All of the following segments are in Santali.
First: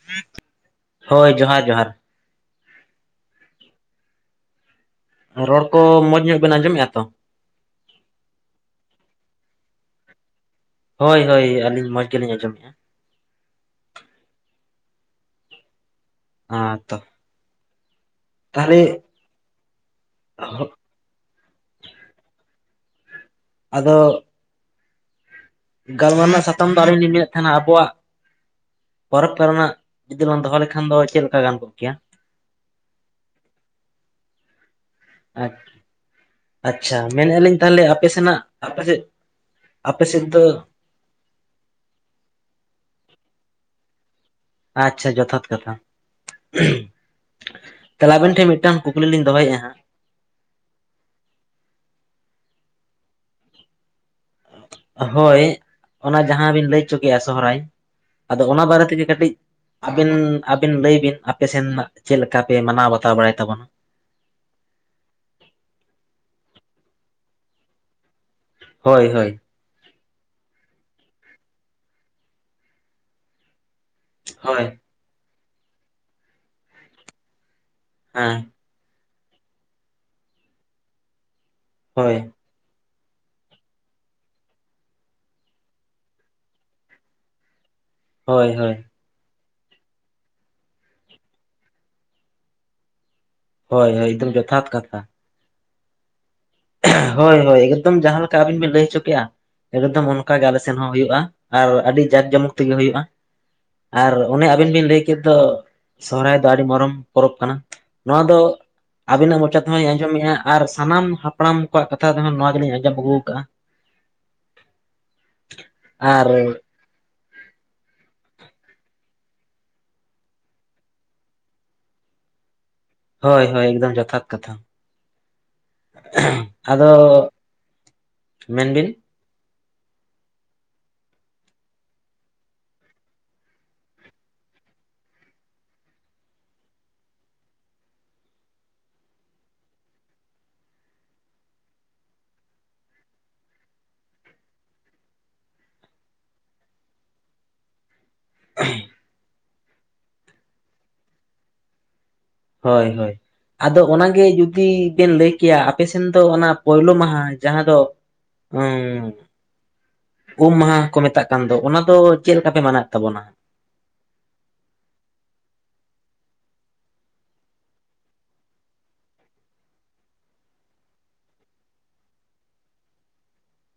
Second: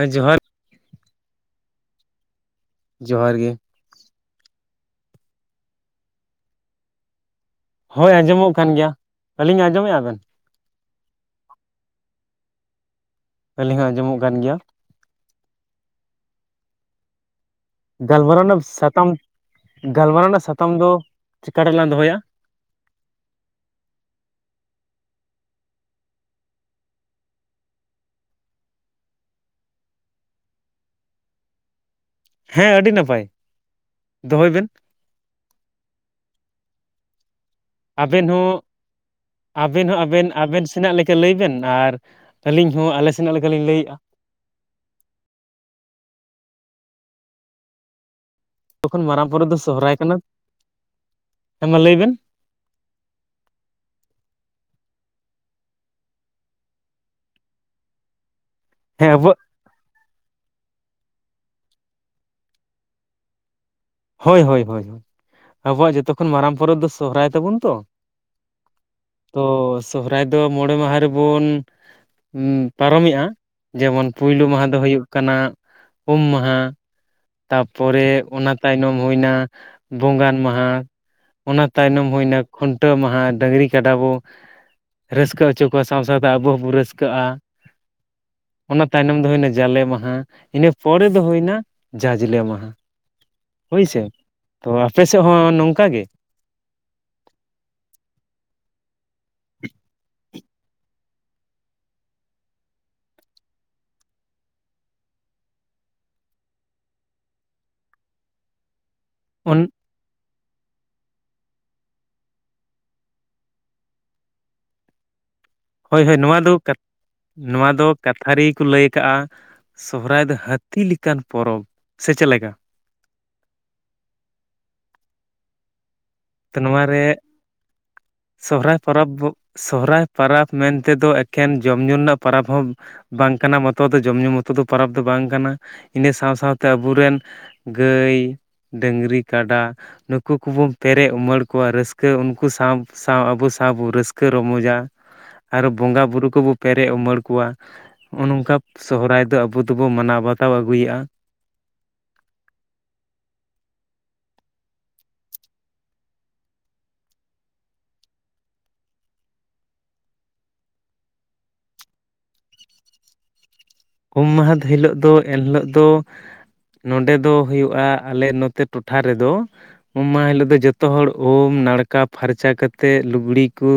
ᱟᱸᱭ ᱡᱚᱦᱟᱨ ᱾ ᱦᱳᱭ, ᱡᱚᱦᱟᱨ ᱡᱚᱦᱟᱨ ᱾ ᱡᱚᱦᱟᱨ ᱜᱮ! ᱨᱚᱲ ᱠᱚ, ᱢᱚᱸᱡᱽ ᱧᱚᱜ ᱵᱮᱱ, ᱟᱸᱡᱚᱢᱮᱫᱼᱟ ᱛᱚ? ᱦᱳᱭ! ᱟᱸᱡᱚᱢᱚᱜ ᱠᱟᱱ ᱜᱮᱭᱟ, ᱟᱹᱞᱤᱧᱟᱜ ᱟᱸᱡᱚᱢᱮᱫᱼᱟ ᱵᱮᱱ? ᱦᱳᱭ ᱦᱳᱭ, ᱟᱹᱞᱤᱧ ᱢᱚᱸᱡᱽ ᱜᱮᱞᱤᱧ, ᱟᱸᱡᱚᱢᱮᱫᱼᱟ ᱾ ᱟᱹᱞᱤᱧ ᱦᱚᱸ, ᱟᱸᱡᱚᱢᱚᱜ ᱠᱟᱱ ᱜᱮᱭᱟ ᱾ ᱟᱸᱻ ᱛᱚ ᱾ ᱜᱟᱞᱢᱟᱨᱟᱣ ᱨᱮᱱᱟᱜ ᱥᱟᱛᱟᱢ, ᱜᱟᱞᱢᱟᱨᱟᱣ ᱨᱮᱱᱟᱜ, ᱥᱟᱛᱟᱢ ᱫᱚ, ᱪᱤᱠᱟ ᱨᱮᱞᱟᱝ, ᱫᱚᱦᱚᱭᱟ? ᱟᱫᱚ? ᱜᱟᱞᱢᱟᱨᱟᱣ ᱨᱮᱱᱟᱜ, ᱥᱟᱛᱟᱢ ᱫᱚ, ᱟᱹᱞᱤᱧ ᱞᱤᱧ ᱢᱮᱱᱮᱫ ᱛᱟᱦᱮᱸᱱᱟ, ᱟᱵᱚᱣᱟᱜ ᱯᱚᱨᱚᱵᱽ ᱠᱚ ᱨᱮᱱᱟᱜ, ᱡᱩᱫᱤ ᱞᱟᱝ ᱫᱚᱦᱚ, ᱞᱮᱠᱷᱟᱱ ᱫᱚ, ᱪᱮᱫ ᱞᱮᱠᱟ, ᱜᱟᱱ ᱠᱚᱜ ᱠᱮᱭᱟ? ᱦᱮᱸᱻ, ᱟᱹᱰᱤ ᱱᱟᱯᱟᱭ, ᱫᱚᱦᱚᱭ ᱵᱮᱱ ᱾ ᱟᱪ, ᱟᱪᱪᱷᱟ, ᱢᱮᱱᱮᱫᱼᱟᱹᱞᱤᱧ ᱛᱟᱦᱚᱞᱮ, ᱟᱯᱮ ᱟᱵᱮᱱ ᱥᱮᱱᱟᱜ, ᱦᱚᱸ ᱟᱯᱮ ᱥᱮᱫ, ᱟᱵᱮᱱ ᱦᱚᱸ ᱟᱯᱮ ᱥᱮᱫ ᱟᱵᱮᱱ ᱫᱚ ᱟᱵᱮᱱ ᱥᱮᱱᱟᱜ ᱞᱮᱠᱟ ᱞᱟᱹᱭ ᱵᱮᱱ, ᱟᱨ ᱟᱹᱞᱤᱧ ᱦᱚᱸ, ᱟᱞᱮ ᱥᱮᱱᱟᱜ, ᱞᱮᱠᱟᱞᱤᱧ ᱞᱟᱹᱭ ᱮᱫᱼᱟ ᱾ ᱟᱪᱪᱷᱟ, ᱡᱚᱛᱷᱟᱛ ᱠᱟᱛᱷᱟ ᱾ᱠᱷ-ᱩ-ᱦᱩᱨ, ᱛᱟᱦᱚᱞᱮ, ᱟᱵᱤᱱ ᱴᱷᱮᱱ, ᱢᱤᱫ ᱛᱚᱠᱷᱚᱱ ᱢᱟᱨᱟᱝ ᱯᱚᱨᱚᱵ ᱫᱚ, ᱥᱚᱦᱚᱨᱟᱭ ᱠᱟᱱᱟ, ᱦᱮᱸᱢᱟ ᱞᱟᱹᱭ ᱵᱮᱱ ᱦᱳᱭ! ᱚᱱᱟ ᱡᱟᱦᱟᱸ ᱵᱤᱱ, ᱞᱟᱹᱭ ᱦᱚᱪᱚ ᱠᱮᱜᱼᱟ, ᱥᱚᱦᱨᱟᱭ ᱾ ᱟᱫᱚ, ᱚᱱᱟ ᱵᱟᱨᱮ ᱛᱮ ᱜᱮ, ᱦᱮᱸ ᱠᱟᱹᱴᱤᱡ ᱟᱵᱚᱣᱟᱜ ᱟᱵᱤᱱ, ᱟᱵᱤᱱ ᱞᱟᱹᱭ ᱵᱤᱱ, ᱟᱯᱮ ᱥᱮᱱ ᱨᱮᱱᱟᱜ, ᱪᱮᱫ ᱞᱮᱠᱟ ᱯᱮ, ᱢᱟᱱᱟᱣ ᱵᱟᱛᱟᱣ, ᱵᱟᱲᱟᱭ ᱛᱟᱵᱚᱱᱟ ᱾ ᱦᱳᱭ, ᱦᱳᱭ ᱦᱳᱭ, ᱟᱵᱚᱣᱟᱜ ᱡᱚᱛᱚ ᱠᱷᱚᱱ, ᱢᱟᱨᱟᱝ ᱯᱚᱨᱚᱵᱽ ᱫᱚ, ᱥᱚᱦᱨᱟᱭ ᱛᱟᱵᱚᱱ ᱛᱚ ᱦᱳᱭ ᱦᱳᱭ, ᱾ ᱛᱚ, ᱥᱚᱦᱚᱨᱟᱭ ᱫᱚ, ᱢᱚᱬᱮ ᱢᱟᱦᱟ ᱨᱮᱵᱚᱱ, ᱯᱟᱨᱚᱢᱮᱜᱼᱟ, ᱡᱮᱢᱚᱱ ᱯᱩᱭᱞᱩ ᱢᱟᱦᱟ ᱫᱚ, ᱦᱳᱭ ᱦᱩᱭᱩᱜ ᱠᱟᱱᱟ, ᱩᱢ ᱢᱟᱦᱟ, ᱛᱟ ᱯᱚᱨᱮ, ᱦᱮᱸ ᱚᱱᱟ ᱛᱟᱭᱱᱚᱢ, ᱦᱩᱭ ᱮᱱᱟ, ᱵᱚᱸᱜᱟᱱ ᱢᱟᱦᱟ, ᱚᱱᱟ, ᱛᱟᱭᱱᱚᱢ ᱦᱳᱭ ᱦᱩᱭ ᱮᱱᱟ, ᱠᱷᱩᱱᱴᱟᱹᱣ ᱢᱟᱦᱟ, ᱰᱟᱹᱝᱨᱤ ᱠᱟᱰᱟ ᱵᱚ, ᱨᱟᱹᱥᱠᱟᱹ ᱦᱚᱪᱚ ᱠᱚᱣᱟ, ᱥᱟᱶ ᱥᱟᱶᱛᱮ, ᱟᱵᱚ ᱦᱚᱸᱵᱚ, ᱨᱟᱹᱥᱠᱟᱹᱜᱼᱟ ᱾ ᱦᱳᱭ ᱦᱳᱭ ᱾ ᱛᱟᱭᱱᱚᱢ ᱫᱚ, ᱦᱩᱭ ᱮᱱᱟ, ᱡᱟᱞᱮ ᱢᱟᱦᱟ, ᱤᱱᱟᱹ ᱯᱚᱨᱮ ᱫᱚ, ᱦᱩᱭ ᱮᱱᱟ, ᱡᱟᱡᱽᱞᱮ ᱢᱟᱦᱟ ᱾ ᱦᱳᱭ ᱥᱮ, ᱛᱚ, ᱟᱯᱮ ᱥᱮᱫ ᱦᱚᱸ, ᱱᱚᱝᱠᱟ ᱜᱮ? ᱠᱷᱮ-ᱭ, ᱦᱳᱭ ᱦᱳᱭ, ᱮᱠᱫᱚᱢ ᱡᱟᱦᱟᱸ ᱞᱮᱠᱟ, ᱟᱹᱵᱤᱱ ᱵᱤᱱ ᱞᱟᱹᱭ, ᱦᱚᱪᱚ ᱠᱮᱜᱼᱟ ᱮᱠᱫᱚᱢ, ᱚᱱᱠᱟ ᱜᱮ, ᱟᱞᱮ ᱥᱮᱱ ᱦᱚᱸ, ᱦᱩᱭᱩᱜᱭᱼᱟ ᱾ ᱟᱨ ᱟᱹᱰᱤ, ᱡᱟᱠ ᱡᱚᱢᱚᱠ ᱛᱮᱜᱮ, ᱦᱩᱭᱩᱜᱭᱼᱟ ᱾ ᱟᱨ, ᱚᱱᱮ, ᱟᱵᱤᱱ ᱵᱤᱱ, ᱞᱟᱹᱭ ᱠᱮᱫ ᱫᱚ, ᱥᱚᱦᱨᱟᱭ ᱫᱚ ᱟᱹᱰᱤ ᱢᱟᱨᱚᱢ ᱯᱚᱨᱚᱵ ᱠᱟᱱᱟ᱾ ᱱᱚᱣᱟ ᱫᱚ ᱟᱵᱤᱱᱟ-ᱜ ᱢᱚᱪᱟ ᱛᱮᱦᱚᱧᱸ ᱟᱸᱡᱚᱢᱮᱫᱼᱟ᱾ ᱟᱨ ᱥᱟᱱᱟᱢ ᱦᱟᱯᱲᱟᱢ ᱠᱚᱣᱟ-ᱜ ᱠᱟᱛᱷᱟ ᱛᱮᱦᱚᱸ ᱱᱚᱣᱟ ᱜᱮᱞᱤᱧ ᱟᱸᱡᱚᱢ, ᱟᱹᱜᱩᱣ ᱠᱟᱜᱼᱟ᱾ ᱦᱳᱭ, ᱦᱳᱭ ᱱᱚᱣᱟ ᱫᱚ - ᱱᱚᱣᱟ ᱫᱚ ᱠᱟᱛᱷ ᱠᱟᱛᱷᱟᱨᱤ ᱠᱚ ᱞᱟᱹᱭ ᱠᱟᱜᱼᱟ᱾ ᱥᱚᱦᱨᱟᱭ ᱫᱚ ᱦᱟᱹᱛᱤ ᱞᱮᱠᱟᱱ ᱯᱚᱨᱚᱵᱽ ᱥᱮ ᱪᱮᱫ ᱞᱮᱠᱟ? ᱦᱳᱭ, ᱦᱳᱭ ᱮᱠᱫᱚᱢ ᱡᱚᱛᱷᱽᱟᱛ ᱠᱟᱛᱷᱟ᱾ ᱛᱚ ᱟᱫᱚ ᱱᱚᱣᱟᱨᱮ ᱢᱮᱱ ᱵᱤᱱ? ᱟᱵᱚ ᱥᱚᱦᱨᱟᱭ ᱯᱟᱨᱟᱵᱽ ᱢᱮᱱ ᱛᱮ ᱫᱚ, ᱮᱠᱷᱮᱱ ᱡᱚᱢ ᱧᱩ ᱨᱮᱱᱟ-ᱜ ᱯᱟᱨᱟᱵᱽ ᱦᱚᱸ ᱵᱟᱝ ᱠᱟᱱᱟ ᱢᱚᱛᱚ ᱫᱚ, ᱡᱚᱢᱼ ᱧᱩ ᱢᱚᱛᱚ ᱫᱚ ᱯᱚᱨᱚᱵᱽ ᱫᱚ ᱵᱟᱝ ᱠᱟᱱᱟ᱾ ᱤᱱᱟᱹ ᱥᱟᱶ ᱥᱟᱶᱛᱮ ᱟᱵᱚᱨᱮᱱ ᱜᱟᱹᱭ - ᱰᱟᱹᱜᱽᱨᱤ- ᱠᱟᱰᱟ ᱱᱩᱠᱩ ᱠᱩᱵᱩᱱ ᱯᱮᱨᱮᱡ ᱩᱢᱟᱹᱲ ᱠᱚᱣᱟ᱾ ᱨᱟᱹᱥᱠᱟᱹ ᱩᱱᱠᱩ ᱥᱟᱶ - ᱥᱟᱶ ᱟᱵᱚ ᱥᱟᱶ ᱵᱚ ᱨᱟᱹᱥᱠᱟᱹ ᱨᱚᱢᱚᱡᱟ᱾ ᱟᱨᱚ ᱵᱚᱸᱜᱟ ᱵᱩᱨᱩ ᱠᱚ-ᱵᱚ ᱯᱮᱨᱮᱡ ᱩᱢᱟᱹᱲ ᱠᱚᱣᱟ᱾ ᱱᱚᱜᱼᱚ ᱱᱚᱝᱠᱟ ᱥᱚᱦᱨᱟᱭ ᱫᱚ ᱟᱵᱚ ᱫᱚᱵᱚᱱ, ᱢᱟᱱᱟᱣ ᱵᱟᱛᱟᱣ ᱟᱹᱜᱩᱭᱮᱼᱟ᱾ ᱦᱳᱭ - ᱦᱳᱭ ᱟᱫᱚ ᱚᱱᱟᱜᱮ ᱡᱩᱫᱤ ᱵᱮᱱ ᱞᱟᱹᱭ ᱠᱮᱭᱟ᱾ ᱟᱯᱮ ᱥᱮᱱ ᱫᱚ ᱚᱱᱟ ᱯᱳᱭᱞᱳ ᱢᱟᱦᱟᱸ ᱡᱟᱦᱟᱸ ᱫᱚ᱾ ᱦᱩᱸ ᱩᱢ ᱢᱟᱦᱟ ᱠᱚ ᱢᱮᱛᱟᱜ ᱠᱟᱱ ᱫᱚ᱾ ᱚᱱᱟ ᱫᱚ ᱪᱮᱫ ᱞᱮᱠᱟ ᱯᱮ ᱢᱟᱱᱟᱣᱮᱫ ᱛᱟᱵᱚᱱᱟ᱾ ᱩᱢ ᱢᱟᱦᱟ ᱦᱤᱞᱳ-ᱜ ᱫᱚ᱾ ᱮᱱ ᱦᱤᱞᱳᱜ ᱫᱚ᱾ ᱱᱚᱸᱰᱮ ᱫᱚ ᱦᱩᱭᱩᱜᱼᱟ᱾ ᱟᱞᱮ ᱱᱚᱛᱮ ᱴᱚᱴᱷᱽᱟ ᱨᱮᱫᱚ᱾ ᱩᱢ ᱢᱟᱦᱟ ᱦᱤᱞᱳᱜ ᱫᱚ, ᱡᱚᱛᱚ ᱦᱚᱲ ᱩᱢ ᱱᱟᱲᱠᱟ ᱾ᱯᱷᱟᱨᱪᱟ ᱠᱟᱛᱮᱫ ᱞᱩᱜᱽᱲᱤ ᱠᱩ᱾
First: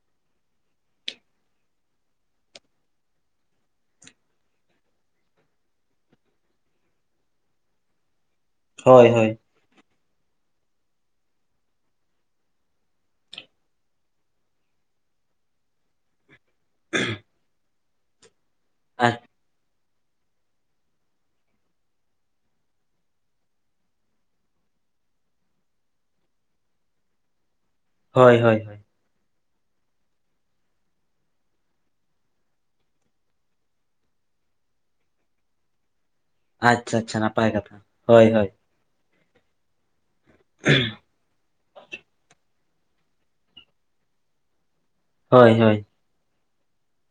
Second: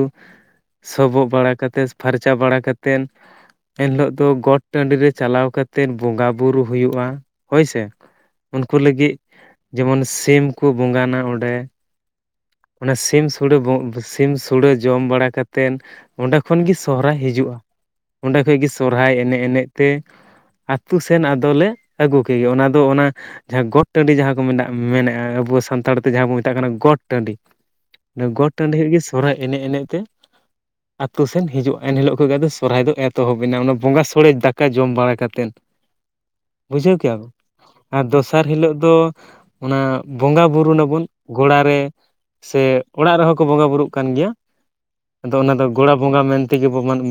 ᱥᱚᱵᱚᱜ ᱵᱟᱲᱟ ᱠᱟᱛᱮᱫ, ᱯᱷᱟᱨᱪᱟ ᱵᱟᱲᱟ ᱠᱟᱛᱮᱫ, ᱮᱱ ᱦᱤᱞᱳᱜ ᱫᱚ ᱜᱚᱴ ᱴᱟᱺᱰᱤ ᱨᱮ ᱪᱟᱞᱟᱣ ᱠᱟᱛᱮᱫ, ᱵᱚᱸᱜᱟ ᱵᱩᱨᱩ ᱦᱩᱭᱩᱜᱼᱟ᱾ ᱦᱳᱭᱥᱮ ᱩᱱᱠᱩ ᱦᱳᱭ ᱞᱟᱹᱜᱤᱫ ᱦᱳᱭ ᱡᱮᱢᱚᱱ ᱥᱤᱢ ᱠᱚ ᱵᱚᱸᱜᱟᱱᱟ ᱚᱸᱰᱮ ᱚᱱᱟ ᱥᱤᱢ ᱥᱩᱲᱟᱹ ᱵᱚ ᱥᱤᱢ ᱥᱩᱲᱟᱹ ᱡᱚᱢ ᱵᱟᱲᱟ ᱠᱟᱛᱮᱱ ᱚᱸᱰᱮ ᱠᱷᱚᱱ ᱜᱮ ᱥᱚᱦᱨᱟᱭ ᱦᱤᱡᱩᱜᱼᱟ᱾ ᱚᱸᱰᱮ ᱠᱷᱚᱡ ᱜᱮ ᱥᱚᱨᱦᱨᱟᱭ ᱟᱪ ᱮᱱᱮᱡ, ᱮᱱᱮᱡ ᱛᱮ ᱟᱹᱛᱳ ᱥᱮᱱ ᱟᱫᱚᱞᱮ ᱟᱹᱜᱩ ᱠᱮ ᱜᱮ, ᱚᱱᱟ ᱫᱚ ᱚᱱᱟ᱾ ᱡᱟᱦᱟᱸ ᱜᱚᱴ ᱴᱟᱺᱰᱤ ᱡᱟᱦᱟᱸ ᱠᱚ ᱢᱮᱱᱟ᱾ ᱢᱮᱱᱮᱼᱟ ᱟᱵᱚ ᱥᱟᱱᱛᱟᱲ ᱛᱮ ᱡᱟᱦᱟᱸ ᱵᱚᱱ ᱢᱮᱛᱟ-ᱜ ᱠᱟᱱᱟ᱾ ᱜᱚᱴ ᱴᱟᱺᱰᱤ ᱦᱳᱭ ᱜᱚᱴ ᱦᱳᱭ ᱴᱟᱺᱰᱤ ᱦᱳᱭ ᱠᱷᱚᱱ ᱜᱮ, ᱥᱚᱨᱦᱟᱭ ᱮᱱᱮᱡ, ᱮᱱᱮᱡ ᱛᱮ ᱟᱛᱳ ᱥᱮᱱ ᱦᱤᱡᱩᱜᱼᱟ᱾ ᱮᱱ ᱦᱤᱞᱳ-ᱜ ᱠᱷᱚᱡ ᱜᱮ, ᱟᱫᱚ ᱥᱚᱨᱦᱟᱭ ᱫᱚ ᱮᱛᱚᱦᱚᱵ ᱮᱱᱟ᱾ ᱚᱱᱟ ᱵᱚᱸᱜᱟ ᱥᱳᱲᱮ ᱫᱟᱠᱟ ᱠᱟ ᱡᱚᱢ ᱵᱟᱲᱟ ᱠᱟᱛᱮᱱ, ᱵᱩᱡᱷᱟᱹᱣ ᱟᱪᱪᱷᱟ ᱟᱪᱪᱷᱟ ᱠᱮᱜ-ᱟᱢ᱾ ᱱᱟᱯᱟᱭ ᱠᱟᱛᱷᱟ ᱟᱨ ᱦᱳᱭ ᱫᱚᱥᱟᱨ ᱦᱳᱭ ᱦᱤᱞᱳᱜ ᱫᱚ᱾ ᱚᱱᱟ ᱵᱚᱸᱜᱟ ᱵᱩᱨᱩ ᱱᱟᱵᱚᱱ᱾ ᱜᱚᱲᱟ ᱨᱮ, ᱥᱮ ᱚᱲᱟᱜ ᱨᱮᱦᱚᱸ ᱠᱚ ᱵᱚᱸᱜᱟ ᱵᱩᱨᱩ-ᱜ ᱠᱟᱱ ᱜᱮᱭᱟ᱾ ᱟᱫᱚ ᱦᱳᱭ ᱚᱱᱟ ᱫᱚ ᱦᱳᱭ ᱜᱚᱲᱟ᱾ ᱵᱚᱸᱜᱟ ᱢᱮᱱ ᱛᱮᱜᱮ ᱵᱚ ᱢᱟᱱᱮ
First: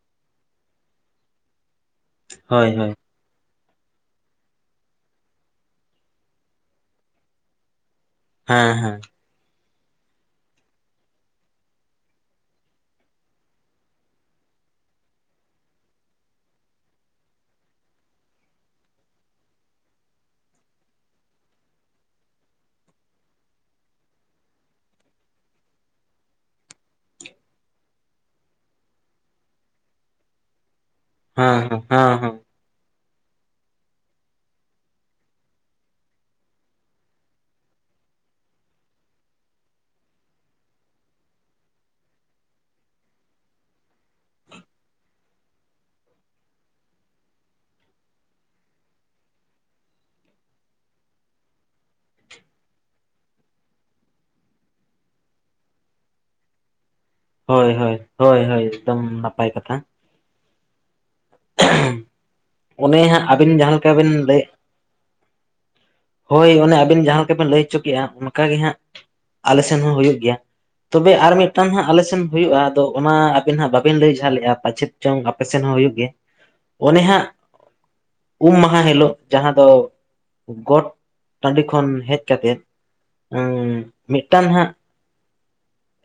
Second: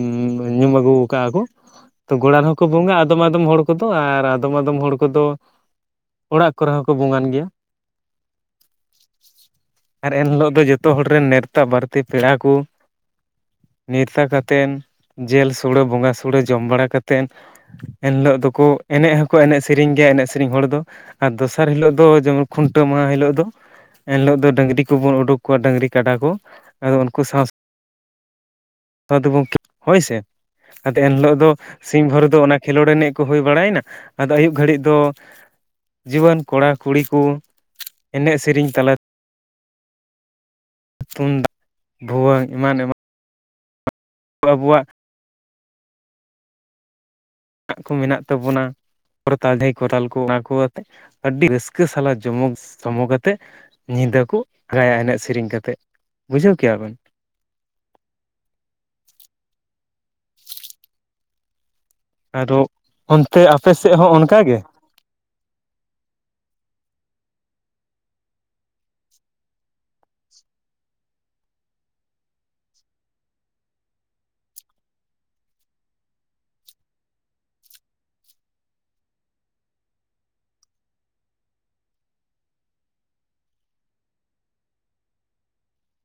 ᱧᱩᱢ ᱟᱹᱜᱩ ᱟᱠᱟᱜ ᱟᱠᱩ [unintelligible] ᱛᱚ ᱜᱚᱲᱟ ᱨᱮ ᱦᱚᱸᱠᱚ ᱦᱳᱭ ᱦᱳᱭ ᱵᱚᱸᱜᱟ᱾ ᱟᱫᱚᱢ - ᱟᱫᱚᱢ ᱦᱚᱲ ᱠᱚᱼᱫᱚ ᱟᱨ ᱟᱫᱚᱢ - ᱟᱫᱚᱢ ᱦᱚᱲ ᱠᱚᱼᱫᱚ ᱾ ᱚᱲᱟᱜ ᱠᱚᱨᱮ ᱦᱚᱸᱠᱚ ᱵᱚᱸᱜᱟᱱ ᱜᱮᱭᱟ᱾ ᱦᱮᱸ - ᱦᱮᱸ ᱟᱨ ᱮᱱ ᱦᱤᱞᱳ-ᱜ ᱫᱚ ᱡᱚᱛᱚ ᱦᱚᱲ ᱨᱮᱱ ᱱᱮᱶᱛᱟ᱾ ᱵᱟᱹᱲᱛᱤ ᱯᱮᱲᱟ ᱠᱚ᱾ ᱱᱮᱶᱛᱟ ᱠᱟᱛᱮᱫ, ᱡᱤᱞ ᱥᱚᱲᱮᱸ ᱵᱚᱸᱜᱟ ᱥᱚᱲᱮᱸ ᱡᱚᱢ ᱵᱟᱲᱟ ᱠᱟᱛᱮᱫ᱾ ᱮᱱ ᱦᱤᱞᱳ-ᱜ ᱫᱚ-ᱠᱚ ᱮᱱᱮᱡ ᱦᱚᱸᱠᱚ ᱮᱱᱮᱡ ᱥᱮᱨᱮᱧ ᱜᱮᱭᱟ᱾ ᱮᱱᱮᱡ, ᱥᱮᱨᱮᱧ ᱦᱚᱲ ᱫᱚ᱾ ᱟᱨ ᱫᱚᱥᱟᱨ ᱦᱤᱞᱳᱜ ᱫᱚ ᱡᱮᱢᱚᱱ ᱠᱷᱩᱱᱴᱟᱹᱣ ᱢᱟᱦᱟᱸ ᱦᱤᱞᱳᱜ ᱫᱚ᱾ ᱮᱱ ᱦᱤᱞᱳᱜ ᱫᱚ ᱰᱟᱹᱜᱽᱨᱤ ᱠᱚᱵᱩᱱ ᱩᱰᱩᱠ ᱠᱚᱣᱟ᱾ ᱰᱟᱹᱜᱽᱨᱤ ᱠᱟᱰᱟ ᱠᱚ ᱟᱫᱚ ᱩᱱᱠᱩ ᱥᱟᱶ-ᱥᱟᱶ [unintelligible] ᱟᱫᱚ ᱮᱱᱦᱤᱞᱳᱜ ᱫᱚ ᱦᱮᱸ ᱥᱤᱝ ᱦᱮᱸ ᱵᱷᱳᱨ ᱦᱮᱸ ᱫᱚ ᱚᱱᱟ ᱠᱷᱮᱞᱳᱰ ᱮᱱᱮᱡ ᱠᱚ ᱦᱩᱭ ᱵᱟᱲᱟᱭᱱᱟ᱾ ᱟᱫᱚ ᱟᱹᱭᱩᱵ ᱜᱷᱟᱹᱲᱤᱡ ᱫᱚ᱾ ᱡᱩᱣᱟᱹᱱ ᱠᱚᱲᱟ ᱠᱩᱲᱤ ᱠᱚ ᱮᱱᱮᱡ, ᱥᱮᱨᱮᱧ ᱛᱟᱞᱟ ᱛᱮ ᱛᱩᱢᱫᱟᱜ ᱵᱷᱩᱣᱟᱹᱝ ᱮᱢᱟᱱ ᱮᱢᱟᱱ ᱟᱵᱚᱣᱟᱜ ᱠᱚ ᱢᱮᱱᱟᱜ ᱛᱟᱵᱚᱱᱟ᱾ ᱠᱚᱨᱛᱟᱞ ᱡᱷᱟᱹᱭ ᱠᱚᱨᱛᱟᱞ ᱠᱚ ᱚᱱᱟ ᱠᱚ ᱟᱛᱮ ᱟᱹᱰᱤ ᱨᱟᱹᱥᱠᱟᱹ ᱥᱟᱞᱟᱜ ᱡᱚᱢᱚᱠ ᱥᱚᱢᱚᱠ ᱟᱛᱮᱜ ᱧᱤᱫᱟᱹ ᱠᱚ ᱟᱸᱜᱟᱸᱭᱟ ᱮᱱᱮᱡ ᱥᱮᱨᱮᱧ ᱠᱟᱛᱮᱫ ᱵᱩᱡᱷᱟᱹᱣ ᱠᱮᱭᱟ ᱵᱮᱱ᱾ ᱦᱳᱭ ᱦᱳᱭ, ᱦᱳᱭ ᱦᱳᱭ, ᱮᱠᱫᱚᱢ ᱱᱟᱯᱟᱭ ᱠᱟᱛᱷᱟ᱾ ᱦᱩᱸ [inaudible] ᱟᱨᱚ ᱚᱱᱛᱮ ᱟᱯᱮ ᱥᱮᱫ ᱦᱚᱸ ᱞᱟᱹᱭ ᱚᱱᱠᱟ ᱜᱮ? ᱦᱳᱭ ᱚᱱᱮ ᱟᱵᱤᱱ ᱡᱟᱦᱟᱸ ᱞᱮᱠᱟ ᱵᱤᱱ ᱞᱟᱹᱭ ᱦᱚᱪᱚ ᱠᱮᱜ-ᱟ ᱚᱱᱠᱟ ᱜᱮ ᱦᱟᱸᱜ ᱟᱞᱮ ᱥᱮᱱ ᱦᱚᱸ ᱦᱩᱭᱩᱜ ᱜᱮᱭᱟ᱾ ᱛᱚᱵᱮ ᱟᱨ ᱢᱤᱫ ᱴᱟᱝ ᱦᱟᱸᱜ ᱟᱞᱮ ᱥᱮᱱ ᱦᱩᱭᱩᱜ-ᱟ ᱟᱫᱚ ᱚᱱᱟ ᱟᱹᱵᱤᱱ ᱦᱟᱸᱜ ᱵᱟᱵᱤᱱ ᱞᱟᱹᱭ ᱡᱟᱷ ᱞᱮᱜ-ᱟ ᱯᱟᱪᱮᱫ ᱪᱚᱝ ᱟᱯᱮ ᱥᱮᱱ ᱦᱚᱸ ᱦᱩᱭᱩᱜ ᱜᱮ᱾ ᱚᱱᱮ ᱦᱟᱸᱜ ᱩᱢ ᱢᱟᱦᱟ ᱦᱤᱞᱳᱜ ᱡᱟᱦᱟᱸ ᱫᱚ, ᱜᱚᱴ ᱴᱟᱺᱰᱤ ᱠᱷᱚᱱ ᱦᱮᱡ ᱠᱟᱛᱮᱫ, ᱟᱸ ᱢᱤᱫᱴᱟᱝ ᱦᱟᱸᱜ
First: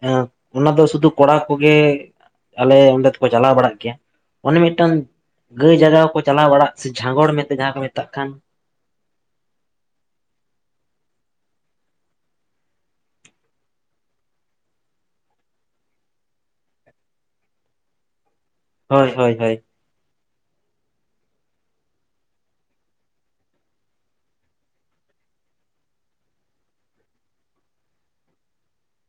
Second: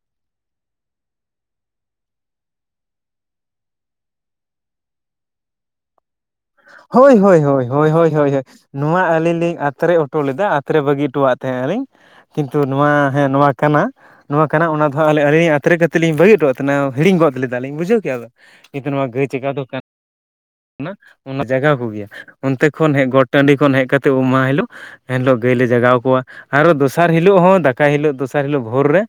ᱮ ᱚᱱᱟ ᱫᱚ ᱥᱩᱫᱩ ᱠᱚᱲᱟ ᱠᱚᱜᱮ ᱟᱞᱮ ᱚᱸᱰᱮ ᱫᱚᱠᱚ ᱪᱟᱞᱟᱣ ᱵᱟᱲᱟᱜ ᱜᱮᱭᱟ ᱚᱱᱮ ᱢᱤᱫᱴᱟᱝ ᱜᱟᱹᱭ ᱡᱟᱜᱟᱣ ᱠᱚ ᱪᱟᱞᱟᱣ ᱵᱟᱲᱟᱜ ᱥᱮ ᱦᱳᱭ ᱡᱷᱟᱸᱜᱚᱲ ᱦᱳᱭ ᱢᱮᱱᱛᱮ ᱦᱳᱭ ᱡᱟᱦᱟᱸ ᱠᱚ ᱦᱳᱭ ᱢᱮᱛᱟᱜ ᱦᱳᱭ ᱠᱟᱱ, ᱦᱳᱭ ᱱᱚᱣᱟ ᱟᱹᱞᱤᱧ ᱞᱤᱧ ᱟᱛᱨᱮ ᱦᱚᱴᱚ ᱞᱮᱫᱟ ᱟᱛᱨᱮ ᱵᱟᱹᱜᱤ ᱦᱚᱴᱚᱣᱟᱜ ᱛᱟᱦᱮᱸ ᱟᱹᱤᱧ, ᱠᱤᱱᱛᱩ ᱱᱚᱣᱟ ᱦᱮᱸ ᱱᱚᱣᱟ ᱠᱟᱱᱟ᱾ ᱱᱚᱣᱟ ᱠᱟᱱᱟ ᱚᱱᱟ ᱫᱚ ᱟᱹᱞᱤᱧ ᱟᱛᱨᱮ ᱠᱟᱛᱮᱫ ᱞᱤᱧ ᱵᱟᱹᱜᱤ ᱦᱚᱴᱚᱣᱟ ᱛᱟᱦᱮᱱᱟ ᱦᱤᱲᱤᱧ ᱜᱚᱫ ᱞᱮᱫᱟ ᱞᱤᱧ ᱵᱩᱡᱷᱟᱹᱣ ᱠᱮᱭᱟ ᱵᱮᱱ᱾ ᱠᱤᱱᱛᱩ ᱱᱚᱣᱟ ᱦᱳᱭ ᱜᱟᱹᱭ ᱦᱳᱭ ᱡᱟᱜᱟᱣ ᱦᱳᱭ ᱫᱚ ᱠᱟᱱᱟ ᱚᱱᱟ ᱡᱟᱜᱟᱣ ᱠᱚ ᱜᱮᱭᱟ ᱚᱱᱛᱮ ᱠᱷᱚᱱ ᱜᱚᱴ ᱴᱟᱺᱰᱤ ᱠᱷᱚᱱ ᱦᱮᱡ ᱠᱟᱛᱮᱫ ᱩᱢ ᱢᱟᱦᱟ ᱦᱤᱞᱳᱜ ᱮᱱᱦᱤᱞᱳᱜ ᱜᱟᱹᱭ ᱞᱮ ᱡᱟᱜᱟᱣ ᱠᱚᱣᱟ ᱟᱨᱚ ᱫᱚᱥᱟᱨ ᱦᱤᱞᱳᱜ ᱦᱚᱸ ᱫᱟᱠᱟᱭ ᱦᱤᱞᱳᱜ ᱫᱚᱥᱟᱨ ᱦᱤᱞᱳᱜ ᱵᱷᱳᱨ ᱨᱮ